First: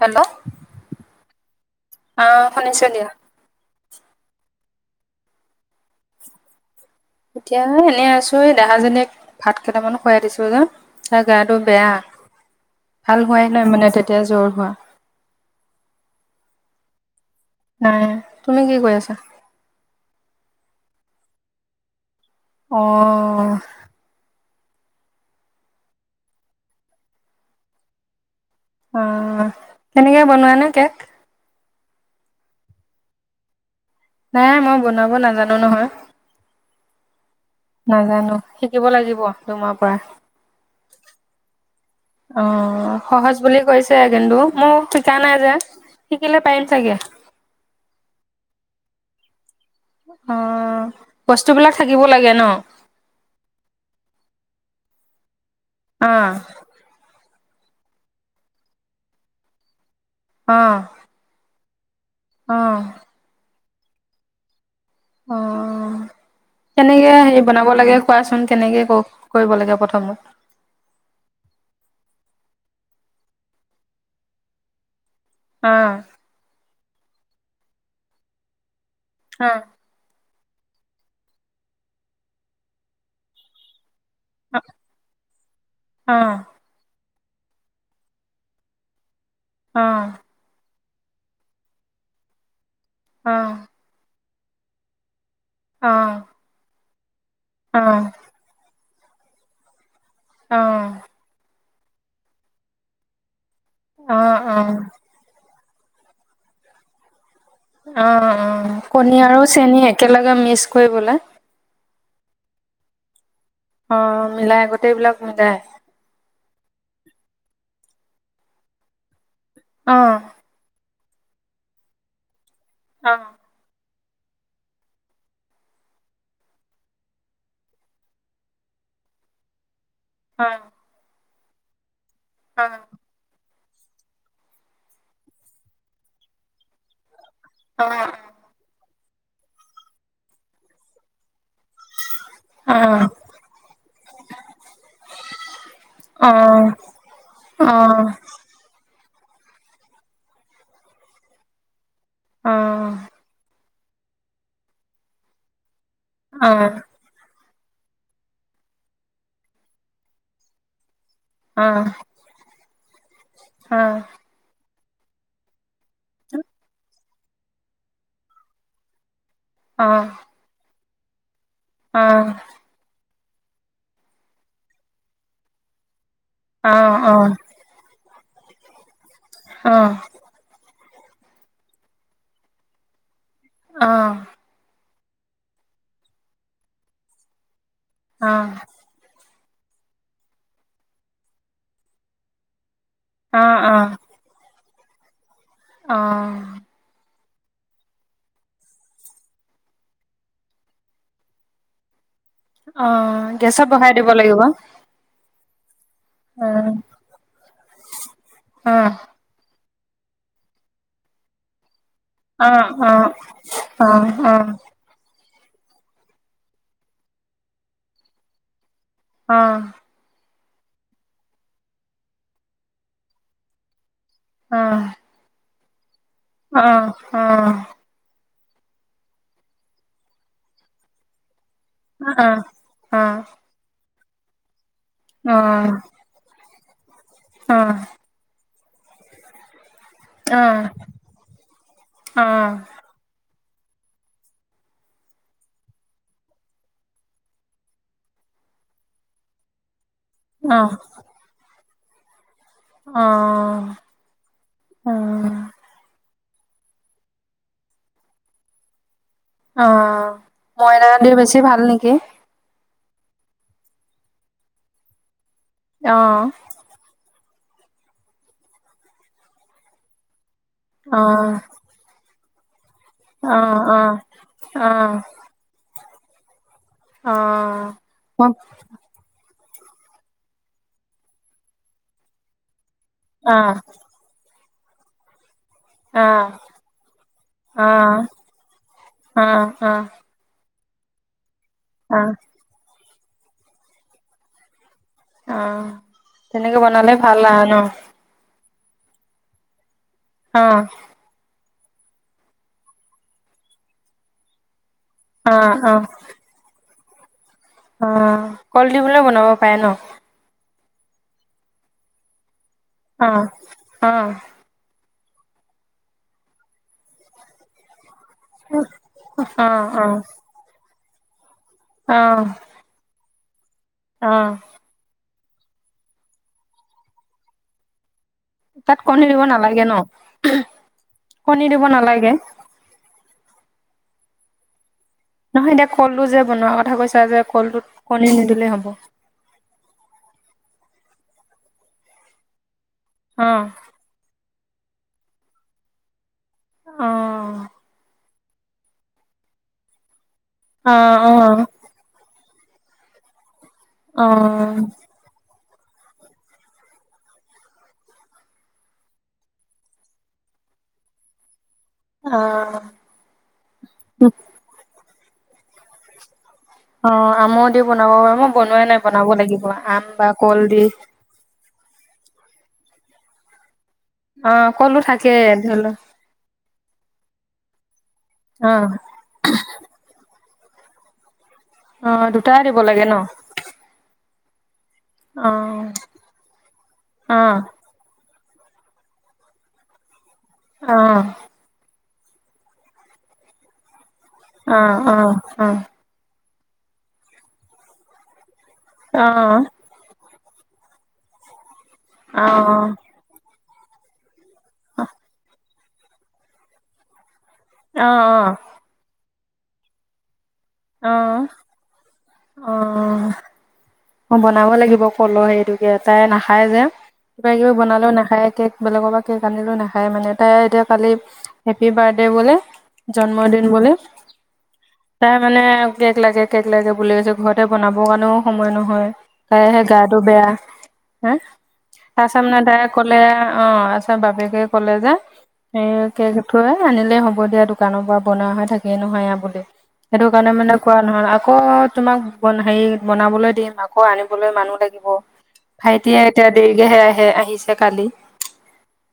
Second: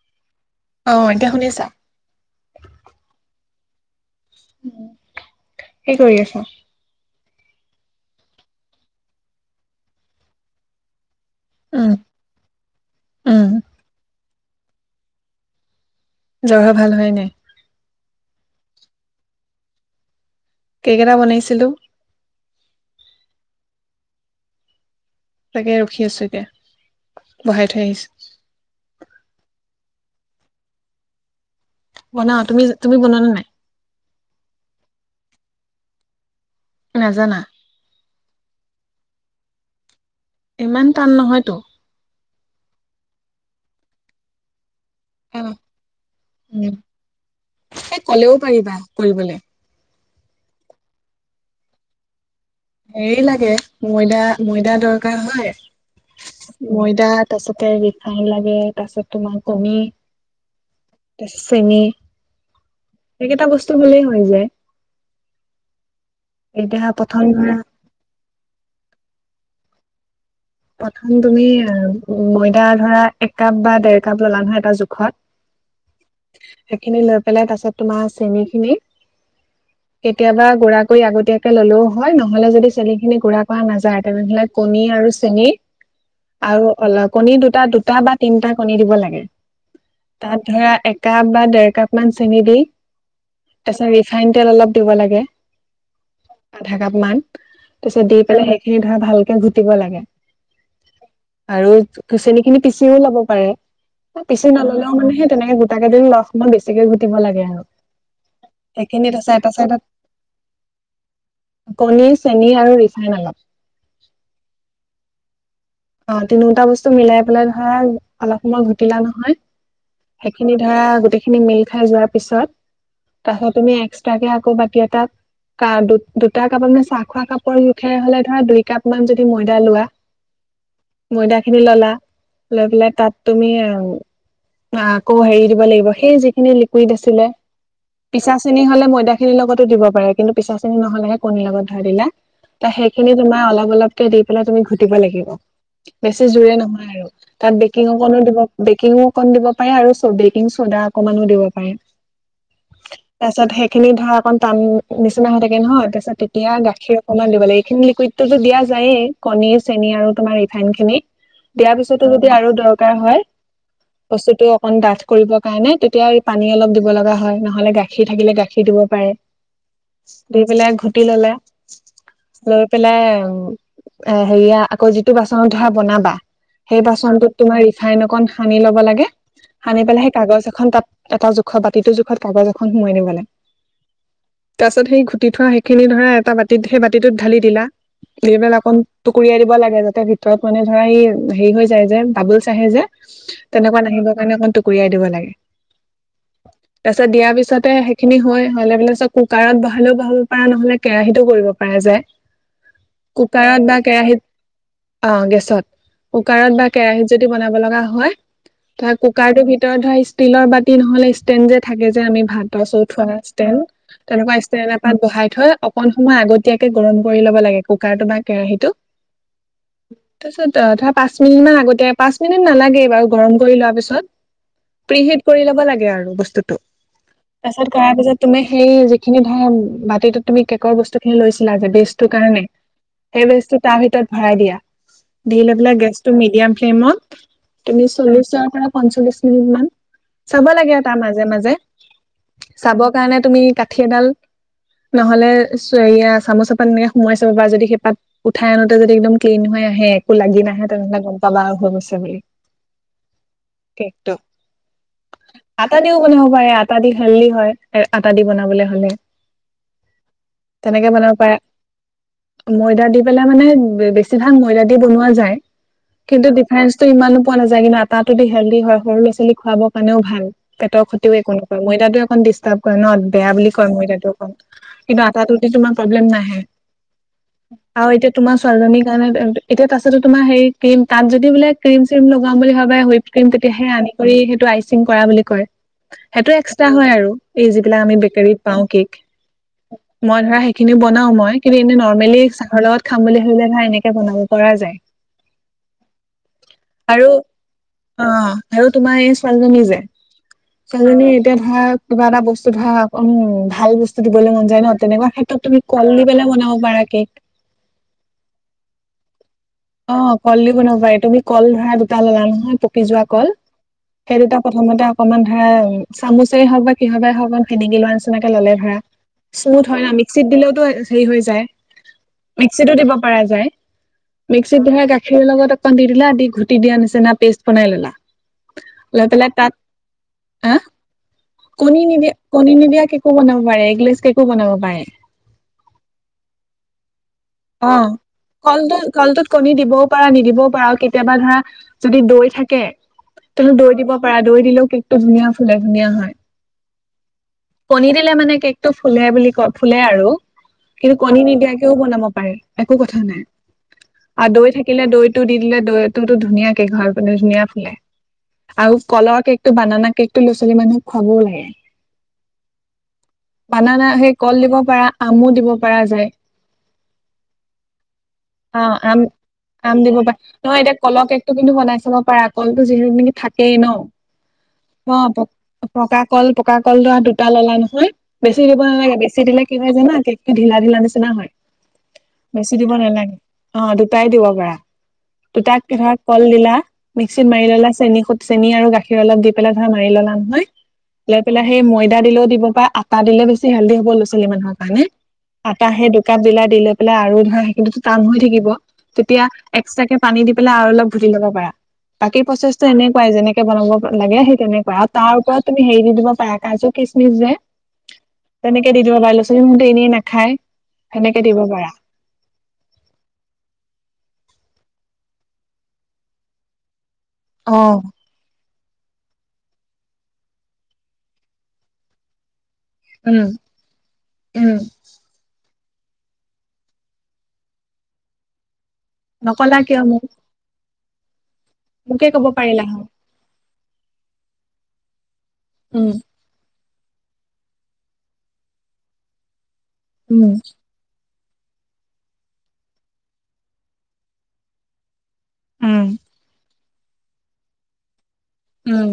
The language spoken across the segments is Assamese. হেল্ল', অ এতিয়া শুনিছা? আ শুনিছোঁ দিয়া। [unintelligible] কি কৰি আছে? এতিয়া এই এনেই আছোঁ এই দেহাজনীক ভাত কেইটামান খুৱাই দিছোঁ যে। তাইৰ গাটো উম বেয়া ভাল হোৱাই উম নাই মানে তেত এতিয়া জ্বৰ হোৱা। জ্বৰ হোৱা ভাল হোৱাই নাই? নাই তুমি কি কৰি আছা? কেক এটা বনেইছিলোঁ। অ'। তাকে ৰখি আছো এতিয়া, বহাই থৈ আহিছো। অ', তেনেকে বনোৱা নে কেক? বনাও তুমি, তুমি বনোৱা নে নাই? নাই মই বনাব নাজানো নহয়। নাজানা নাজানো, শিকিব লাগিব। তোমাৰ পৰা। ইমান টান নহয়তো। অ' সহজ বুলি কৈছে কিন্তু মই শিকা নাই যে শিকিলে পাৰিম উম চাগে। এই কলেও পাৰিবা কৰিবলে। অ' বস্তু বিলাক থাকিব লাগে ন'। হেৰি লাগে ময়দা ময়দাত দৰকাৰ হয় অ' ময়দাত তাৰপিছতে ৰিফাইন লাগে তাৰপিছত তোমাৰ কমি তাৰ চেনি অহ এইকেইটা বস্তু হলেই হৈ যায় অ এতিয়া কেনেকে প্ৰথম হেৰি ধৰা বনা লাগে খোৱাচোন কেনেকে কৰিব লাগে প্ৰথম প্ৰথম তুমি ময়দা ধৰা এক কাপ বা দেৰ কাপ ললা নহয় এটা অ জোখত এখিনি লাভ পেলাই তাৰ পিছত তোমাৰ চেনি খিনি হ কেতিয়াবা গুড়া কৰি আগতীয়াকে ললেও হয় নহলে যদি চেনি খিনি গুড়া কৰা নাযায় তেনেহলে কণী আৰু এনেই অ আৰু অলপ কণী দুটা দুটা বা তিনটা কণী দিব লাগে অ তাত ধৰা এক কাপ বা ডেৰ কাপ মান চেনি দি অহ চাইন তেল অলপ দিব লাগে অহ কিমান তাৰপিছত দি পেলাই সেইখিনি ভালকে ঘুটিব লাগে অহ আৰু চেনি খিনি পিচিও লব পাৰে অ অ এ পিচি অ নললেও মানে সেই তেনেকে গোট তাকেইদিন লখমন বেছিকে ঘুটিব লাগে আৰু অ অ সেইখিনি কণী এটা আৰু চাইডত চেনি চাইডত একেলগে মিক্স কৰিবলে। কণী চেনি আৰু ৰিফাইন অলপ। অ' মিলাই আগতেই এইবিলাক হৈ দাই। অ' তিনিওটা বস্তু মিলাই পেলাই ভাল, অলপ সময় ঘুটিলা নহয়। অ সেইখিনি ধৰা গোটেইখিনি খিনি মিল খাই যোৱাৰ পিছত অ তাৰ পিছত তুমি এক্স [unintelligible] কে আকৌ বতি এটাত, [unintelligible] দুত, দুটা কাপত মানে চাহ খোৱা কাপৰ জোখে হ'লে, ধৰা, দুই কাপ মান যদি মৈদা লোৱা [unintelligible] ময়দাখিনি ল'লা। অ লৈ পেলাই, তাত তুমি অ' উম। আকৌ হেৰি দিব লাগিব, সেই যিখিনি লিকুইড আছিলে। পিছা চেনি হ'লে, মৈদা খিনিৰ লগত দিব পাৰে। কিন্তু পিছা চিনি নহ'লেহে কণী লগত। [unintelligible] তে অ অ সেইখিনি তোমা অলপ অলপকে দি পেলাই, তুমি ঘুটিব লাগিব। বেছি জোৰে নহয় আৰু তাত অ অ বেকিং অকণো দিব বেকিং। অকণ দিব পাৰে আৰু চ', বেকিং চ'দা অকনমানো দিব পাৰে। অ'। খিনি ধৰা, অকন টান নিচিনা হৈ থাকে নহয়? অ তেতিয়া গাখীৰ অকনমান দিবলৈ [unintelligible] লিকুইডটো তো দিয়া যায়েই, কণী চেনি আৰু তোমাৰ ধানখিনি। অ দিয়াৰ পিছতো যদি আৰু দৰক হয়, হয়। অ অ অ বস্তুতটো কণ ডাঠ কৰিব কাৰণে [unintelligible] আৰু পানী অলপ দিব লগা হয়, নহ'লে গাখীৰ থাকিলে গাখীৰ দিব পাৰে। দি পেলাই ঘু [unintelligible] ল'লে লৈ পেলাই উম। এ হেৰিয়া, আকৌ যি টো বাচনত ধৰা বনাবা সেই বাচনটো, তোমাৰ ৰিফাইন অকণ সানি ল'ব লাগে সানি পেলাই সেই কাগজ এখন তাত এটা জোখত বাতিটো জোখত কোব জোখন সোমাই নিব লে আহ পাছতেই ঘুটি থোৱা সেইখিনি ধৰা এটা বাতিত সেই বাতিটোত ঢালি দিলা অ', দিবেল অকন টুকুৰিয়াই দিবা। লাগে। ভিতৰত মানে ধৰা এই হেৰি হৈ যায় যে বাবলচ আহে যে। তেনেকুৱা অ', নাহিবৰ কাৰণে টুকু ৰিয়াই দিব লাগে। অ', অ', তাৰ পিছত দিয়াৰ পিছত। পাছতে সেইখিনি হয়। হোৱাৰ লগে লগেই কুকাৰত বহালেও বহাব পৰা নহলে কেৰাহিততো কৰিব পাৰা যায়। অ' কুকাৰত গেছত বা বহাই দিব কেৰাহীত লাগিব। অ' গেছত কুকাৰত বা অ', কেৰাহীত যদি বনাব লগা হয়। অ', ধৰা কুকাৰটোত ভিতৰত ধৰা ষ্টিলৰ বাতি নহলে ষ্টেণ্ড যে থাকে। আমি ভাতৰ অ', চৰু অ', থোৱা ষ্টেন তেনেকুৱা ষ্টেন অ', তেনেকুৱা অ', ষ্টেন এটাত বহাই। থৈ অকন সময় আগতীয়াকে গৰম কৰি ল'ব লাগে। কুকাৰটো বা কেৰাহীটো। অ'। অ' ধৰা পাঁচ মিনিট মান আগতে পাঁচ মিনিট নালাগে বাৰু গৰম কৰি লোৱা পিছত। অ', অ', প্ৰিহিড কৰি লব লাগে। সেয়ে আৰু বস্তুটো অ', অ', অ', অ', অ', অ', তাৰপিছত কৰাৰ পিছত। তুমি সেই যিখিনি ধৰা বাতিতো তুমি কেকৰ বস্তু খিনি লৈছা। বেষ্ট কাৰণে, সেই বেষ্ট ভৰাই দিয়া। দি লৈ পেলাই গেছটো মিডিয়াম ফেলমত। তুমি চল্লিশৰ পৰা পঞ্চল্লিছ মিনিট মান। চাব লাগে। তাৰ মাজে মাজে চাব কাৰণে তুমি কাঠি এডাল নহ'লে। এয়া চামুচ এপাত এনেকে সোমোৱাই চাব বা যদি সেইপাত উঠাই আনোত যদি একদম ক্লিন হৈ আহে এক। লাগি নাহে অ', অ', তেনেহে গম পাবা আৰু হৈ গৈছে। [unintelligible] অ', কেকটো। অ'। ল'ব পাৰে। আটা দি হেল্ডি হয় আটা দি বনাবলে হ'লে। অ'হ মইদা তেনেকে দি বনাব পাৰে। বেছি ভাল নেকি? ময়দা দি মানে। বেছি ভাগ ময়দা দি বনোৱা যায়। কিন্তু অ', ডিফাৰেঞ্চতো ইমানো পোৱা নাযায় কিন্তু আটাটোদি হেল্ডি হয় সৰু ল'ৰা- ছোৱালী খুৱাবৰ কাৰণেও ভাল। পেটৰ খতিও অ', একো নকয় ময়দাতো একন দি কয় ন বেয়া বুলি অ', কয় অ', অ', ময়দা অকণ অ', অ', কিন্তু আটাটো তোমাক প্ৰব্লেম নাহে। অ আৰু এতিয়া ম [unintelligible] এতিয়া তাছতো তোমা হেৰি কম তাত যদি বোলে ক্ৰীম চ্ৰীম লগা বুলি ভাব হুইপক্ৰিম তেতিয়াহে আনি কৰি সেইটো আই [unintelligible] কৰা বুলি কয়। সেইটো এক্সট্ৰা হয় আৰু এই যিবিলাক আমি বেকাৰীত পাও কেক অ', অ', অ', মই ধৰা। খিনি বনাও মই। কিন্তু এনে অ', নৰ্মেলি চাহৰ লগত খাম বুলি ধৰিলে ভাল এনেকে বনাব পৰা যায়। অ তেনেকে বনালে ভাল আৰু ন। অ আৰু তোমাৰ এই ছোৱালীজনী যে। অ', ছোৱালী জনী এতিয়া ধৰা কিবা এটা বস্তু ধৰা অকণ ভাল বস্তু দিবলৈ মন যায় ন। তেনেকুৱা ক্ষেত্ৰত অ', তুমি অ', কল দি পেলাই বনাব পাৰা। কেক। অ' কল দি বুলে বনাব পাৰে ন? অ' কল দি দিও বনাব পাৰে তুমি কল ধৰা দুটা ল'লা নহয়। পকি যোৱা অ', কল, অ', সেই দুটা প্ৰথমতে অকণমান ধৰা চামুচে হওক বা কিহবাই হওক সেনেকি লোৱা নিছ ছিনাকে ললে ধৰা অ', স্মুথ হয় না অ', মিক্সিত দিলেওতো সেই হৈ যায়। অ', মিক্সিটো দিব পৰা যায় অ', মিক্সিত দৰা গাখ গাখীৰ লগত অকমান দি দিলা দি ঘুটি দিয়া নিচিনা পেষ্ট বনাই ললা তাত কণী লৈ দিব পেলাই নালাগে ন? তাত হ দিব কণী নালাগে? নিদিয়া কণী নিদিয়া কেকো বনাব পাৰে গ্লেছ কেকো বনাব পাৰে নহয় এতিয়া কলো যে বনোৱাৰ কথা কৈছা যে কলটোত অ কণী নিদিলেই হ'ব? কলটো কলটোত কণী দিবও পাৰা নিদিবও পৰা কেতিয়াবা ধৰা যদি দৈ থাকে তো অ', দৈ দিব পাৰা। দৈ দিলেও কেক টো ধুনীয়া ফুলে ধুনীয়া হয়। অ', কণী দিলে মানে কেকটো ফুলে বুলি কয় ফুলে আৰু। কিন্তু অ', কণী অ', নিদিয়াকেও বনাব পাৰে একো কথা নাই। আ দৈ অ', থাকিলে দৈতো দি দিলে দৈ ত ধুনীয়া কেক হয় ধুনীয়া ফুলে আৰু কল কেক টো বানানা কেক টো লৰা ছোৱালী মানুহক খুৱাবও লাগে। অ', বানানা সেই কল দিব পাৰা। আমো দিব পৰা যায়। অ আমো দি বনাব পাৰ মই অ বনোৱাই নাই আম বনাব লাগিব আম দিব বা পাৰা কল নহয় দি। এতিয়া কলৰ কেকটো কিন্তু বনাই চাব পাৰা কলতো যিহেতু নেকি থাকেই ন। অ', কলো অ থাকে প ধৰি ল পকা কল পকা কল ধৰা দুটা ললা ন। হয়। বেছি দিব অ', নালাগে বেছি দিলে কি হয় জানা কেক- ঢিলা ঢিলা নিচিনা হয়। অ দুটাই বেছি দিব লাগে ন নালাগে। অ দুটাই দিব। ধৰা অ দুটাক ধৰা কল দিলা অ মিক্সিত মাৰি ললা চেন খু চেনি আৰু গাখীৰ অলপ দি পেলাই ধৰা মাৰি ললা মিক অ লৈ পেলাই সেই মই ডা দিলেও দিব প আটা দিলে বেছি হেলদি হব লুচ কেইদিনৰ অ কাৰনে। অ অ আটা সেই একাপ দিলা দি লৈ পেলাই আৰু ধৰা সেইখিনি টো টান হৈ থাকিব। অ অ তেতিয়া এক্সট্ৰাকে পানী দি পেলাই আৰু অলপ ভুটি ল'ব পাৰা। বাকী প্ৰচেছটো এনেকুৱাই যেনেক কে বনা বব লাগে সেই তেনেকুৱা আৰু তাৰ ওপৰত তুমি হেৰি দি দিব পাৰা কাজু কিচমিচ যে। অ অ তেনেকে দি দিবা বাইলচ তোমতে এনেই নাখায়। অ সেনেকে দিব পাৰা। অ। মই বনাব লাগিব কলৰ সেইটোকে তাই নাখায় যে। কিবা কিবি অ বনালেও নাখায় কে বেলেগৰ পৰা কেক আনিলো নাখায়। মানে তাই এতিয়া কালি হেপী বাৰ্ডডে বোলেহ। উম জন্মদিন বুলি উম তাই মানে। কেক লাগে কেক লাগে [unintelligible] বুলৈছে ঘৰতে বনাব কাৰণেও সময় নহ হয়। নকলা খাইহে কিয় গাটো মোক বেয়া। হা। মোকে আচাম কব নাডা পাৰিলা হয় কলে অ, আছ তাৰ বাপেকে ক'লে যে। সেয় উম কে কাথুৱাই। এ, আনিলে হ'ব দিয়া দোকানৰ পৰা। বনোৱা হৈ থাকিয়ে নহয় এয়া বুলি। সেইটো উম কাৰণে মানে কোৱা নহল। আপ কৌ তোমাক বনা হেৰি বনাবলৈ দিম। আকৌ আনিবলৈ মানুহ লাগিব। উম ভাইটিয়ে এতিয়া দে। [unintelligible] আহে আহিছে কালি। উম।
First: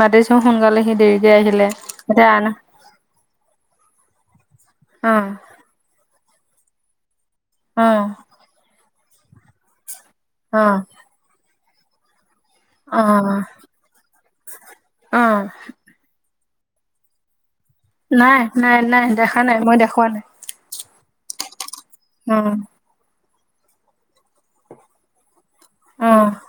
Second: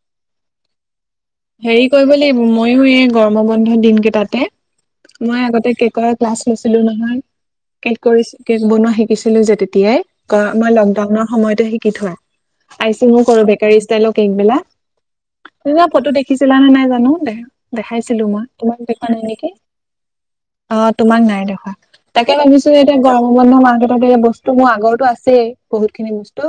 মাতিছো সোনকালে সি দেৰি হেৰি কৰিব লাগিব। ময়ো এই গৰমৰ বন্ধ দিনকেইটাতে। অ মই আগতে কেকৰ। ক্লাছ লৈছিলো নহয়। কেক অ কৰিছ কেক বনোৱা শিক। শিছিলো যে তেতিয়াই। ক, মই অ লকডাউনৰ সময়তে শিক কি থয়? আইছে মো কৰো বেকাৰী ষ্টাইল তেক বিলাক। অ শিকিছিলা নে নাই জানো দে। দেখাইছিলো নাই, মই তোমাক দেখোৱা নাই দেখা নেকি, মই দেখুওৱা নাই। অ তোমাক নাই দেখোৱা তাকে উম, ভাবিছো যে এতিয়া গৰম। মাৰ্কেটত বস্তু মোৰ আগৰতো আছেই। বহুত খিনি উম, বস্তু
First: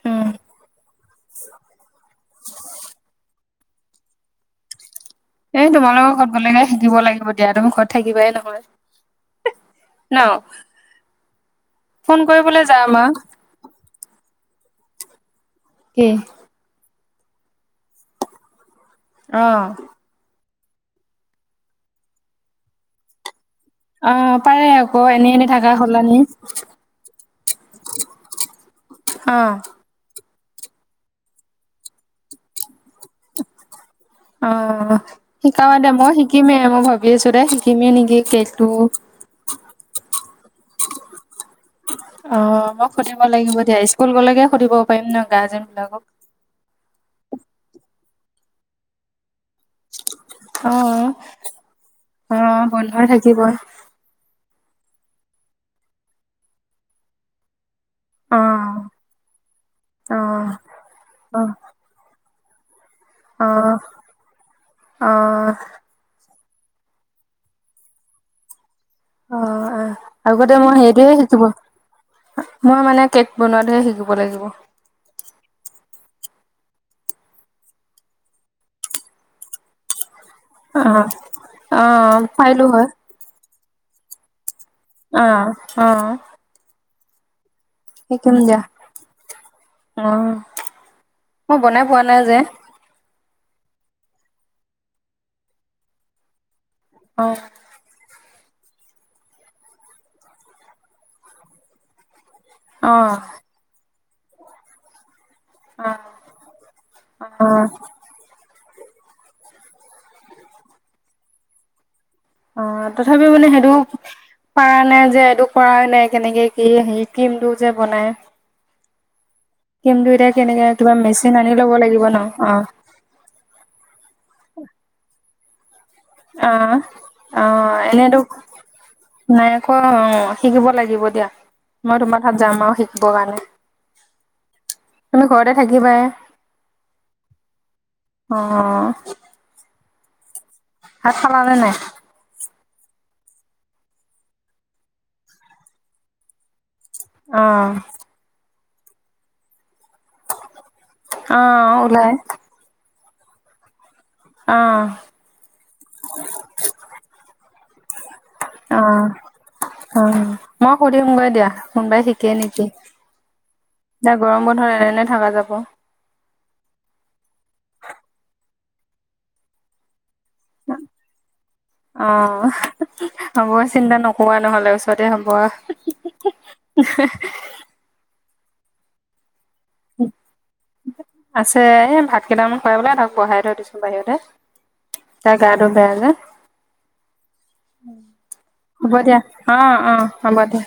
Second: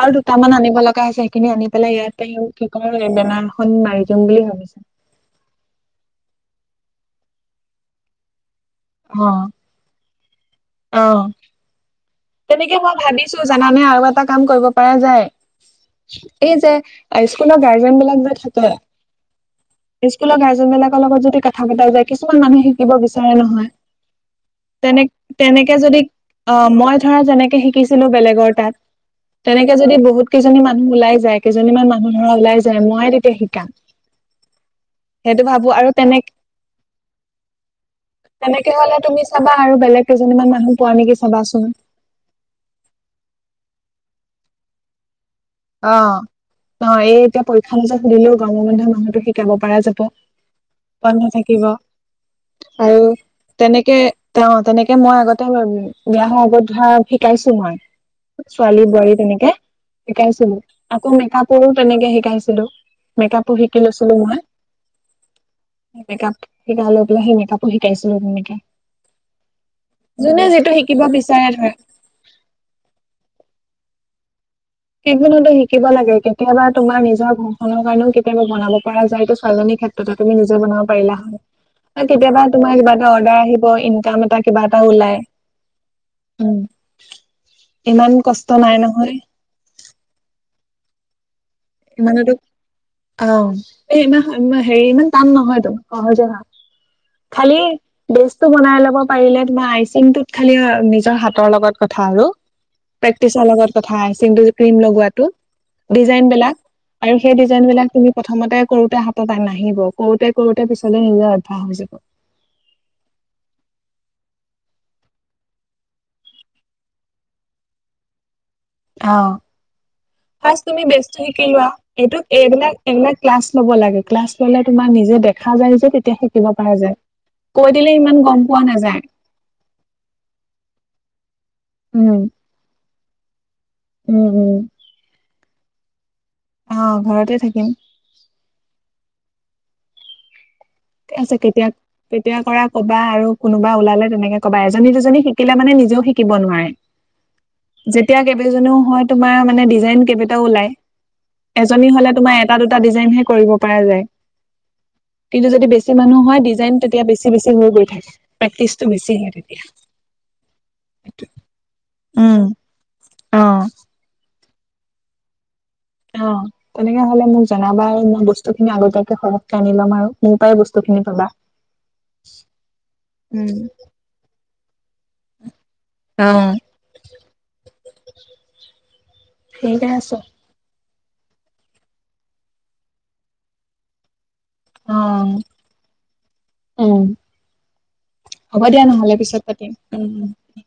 আৰু উম। দুটামান আনিব লাগ গা হৈছে সেইখিনিও আনি পেলাই ইয়াতেও কেকৰ বেনাৰখন মাৰি। জম বুলি ভাবিছো। এ তোমালোকৰ ঘৰত গ'লেগে থাকিব লাগিব দিয়া, তুমি ঘৰত থাকিবাই নহয়। অহ ন। অহ। ফোন কৰিবলৈ তেনেকে যাম মই আ ভাবিছো জানানে আৰু এটা কাম কৰিব পা যায়। কি এই যে স্কুলৰ গাৰ্জেনবিলাক যে থাকে। অহ। যোনবিলাকৰ লগত যদি কথা পতাই যায়, কিছুমান মানুহে শিকিব বিচাৰে নহয়। অ পাৰে আকৌ তেনে এনে এনে থাকা তেনেকে যদি সলনি। অ মই ধৰা যেনেকে শিকিছিলো বেলেগৰ তাত, অ', তেনেকে যদি বহুত কেইজনী মানুহ ওলাই যায়, কেইজনী মানুহ ধৰা ওলাই যায়, মই তেতিয়া শিকাম, অ'। সেইটো ভাবো শিকাবা আৰু দে মই তেনেক শিকিমেই মই ভাবি আছো দে শিকিমেই নেকি কেকটো। তেনেকে হলে তুমি চাবা আৰু বেলেগ কেইজনীমান মানুহ পোৱা নেকি চাবাচোন। অ মই সুধিব লাগিব দিয়া স্কুল গলেকে সুধিব পাৰিম ন। গাৰ্জেন অ বিলাকক। অ এইটিয়াব পৰক্ষা ৰিজাল সুধিলেও গৰম বন্ধ মাহটো শেষ। শিকাব পৰা যাব, অ', বন্ধ থাকিব অ', আৰু বন্ধই থাকিব তেনেকে। তেওঁ তেনেকে মই আগতে বিয়াহৰ আগত ধৰা শিকাইছো মই। অ', ছোৱালী বোৱাৰী তেনেকে। অ', শিকাইছিলো আকৌ অ', মেকআপৰো তেনেকে শিকাইছিল। ছিলো। মেকআপো অ'। শিকি লৈছিলো অ', মই মেকআপ। সিকাই লৈ পেলাই হেই মেকআপো শিকাইছিলো মেকআপ। অ আহ আগতে মই সেইটোয়ে শিকিব বিচাৰে ধৰা মই মানে কেক বনোৱাত। তে শিকিব লাগিব। কেক দিনতো শিকিব লাগে, কেতিয়াবা তোমাৰ নিজৰ ঘৰখনৰ কাৰণেও কেতিয়াবা বনাব পৰা যায়, এইটো ছোৱালজনীৰ ক্ষেত্ৰত। তুমি নিজে বনাব অ', পাৰিলা, অ বা কেতিয়াবা পাৰিলো তোমাৰ হয়। আদৰ আহিলে। ইনকাম এটা কিবা এটা ওলাই অ', অ উম। [inaudible] ইমান কষ্ট নাই নহয়। ম' মই বনাই পোৱা নাই ইমানতো যে। অ', এই ইমান হেৰি ইমান টান নহয়টো, সহজে হয়। অ', খালী বে টো বনাই ল'ব পাৰিলে তোমাৰ আইচিংটোত খালি নিজৰ হাতৰ লগত কথা আৰু। অ', প্ৰেক্টিছৰ লগত কথ ঠা আইচিংটো ক্ৰীম লগোৱাটো। অ', ডিজাইন বিলাক। আৰু সেই অ', ডিজাইন বিলাক তুমি প্ৰথ তে কৰোঁতে হাতত নাহিব কৰোঁতে কৰোঁতে পিছলে নিজে অভ্যাস হৈ যাব। অ', তথাপিও মানে সেইটো পাৰা নাই যে এইটো কৰা নাই কেনেকে কি হে ক্ৰীমটো যে বনাই। অ'। ক্ৰীমটো এতিয়া কেনেকে ফাৰ্ষ্ট তুমি কিবা বেসটো মেচিন শিকি আনি লোৱা, ল'ব লাগিব ন? এইটো অ', এইবিলাক এইবিলাক ক্লাছ ল'ব লাগে ক্লাছ ল'লে তোমাৰ নিজে দে খা যায় যে কেত অ', অ', ইমান এনেইটো গম পোৱা নাযায়। নাই আকৌ অ', শিকিব লাগিব দিয়া, মই উম, তোমাৰ তাত যাম আৰু শিকি ব কাৰণে উম, উম। তুমি ঘৰতে থাকিবাই অ', ঘৰতে থাকিম। অ', কে ভাত আছে খালানে কেতিয়া নাই? কেতিয়া কৰা ক'বা আৰু কোনোবা ওলালে তেনেকে ক'বা এজনী দুজনী শিকিলে মানে নিজেও শিকিব নোৱাৰে। অ'। কেইজনেও হয় তোমাৰ মানে দিজ জাইন কেইবাটাও ওলাই অ', এজনী ওলাই হ'লে তোমাৰ এটা দুটা ডিজাইনহে কৰিব পাৰা যায়। অ'। কিন্তু যদি বেছি মানুহ হয় ডিজাইন তেতিয়া বেছি বেছি হৈ গৈ থাকে প্ৰেক্টিচটো অ', বেছি হয়ে তেতিয়া অ', মই সুধিমগৈ দিয়া কোনোবাই শিকে উম, নেকি? অ'। এতিয়া গৰম বন্ধত এনে থাকা যাব। অ', তেনেকে হ'লে মোক জনাবা মই বস্তু খিনি আগতীয়াকে সৰহকে আনি লম আৰু। মোৰ পৰাই বস্তু খিনি পাবা অ', হ'ব উম চিন্তা নকোৱা নহ'লে ওচৰতে হ'ব। অ ঠিকে আছে। আছে এই ভাত কেইটামান খুৱাই বোলে তাক বহাই থৈ দিছো বাহিৰতে। অ তাৰ গাটো বেয়া যে, উম হ'ব নহ'লে দিয়া পিছত পাতিম অ', অ', উম হ'ব দিয়া।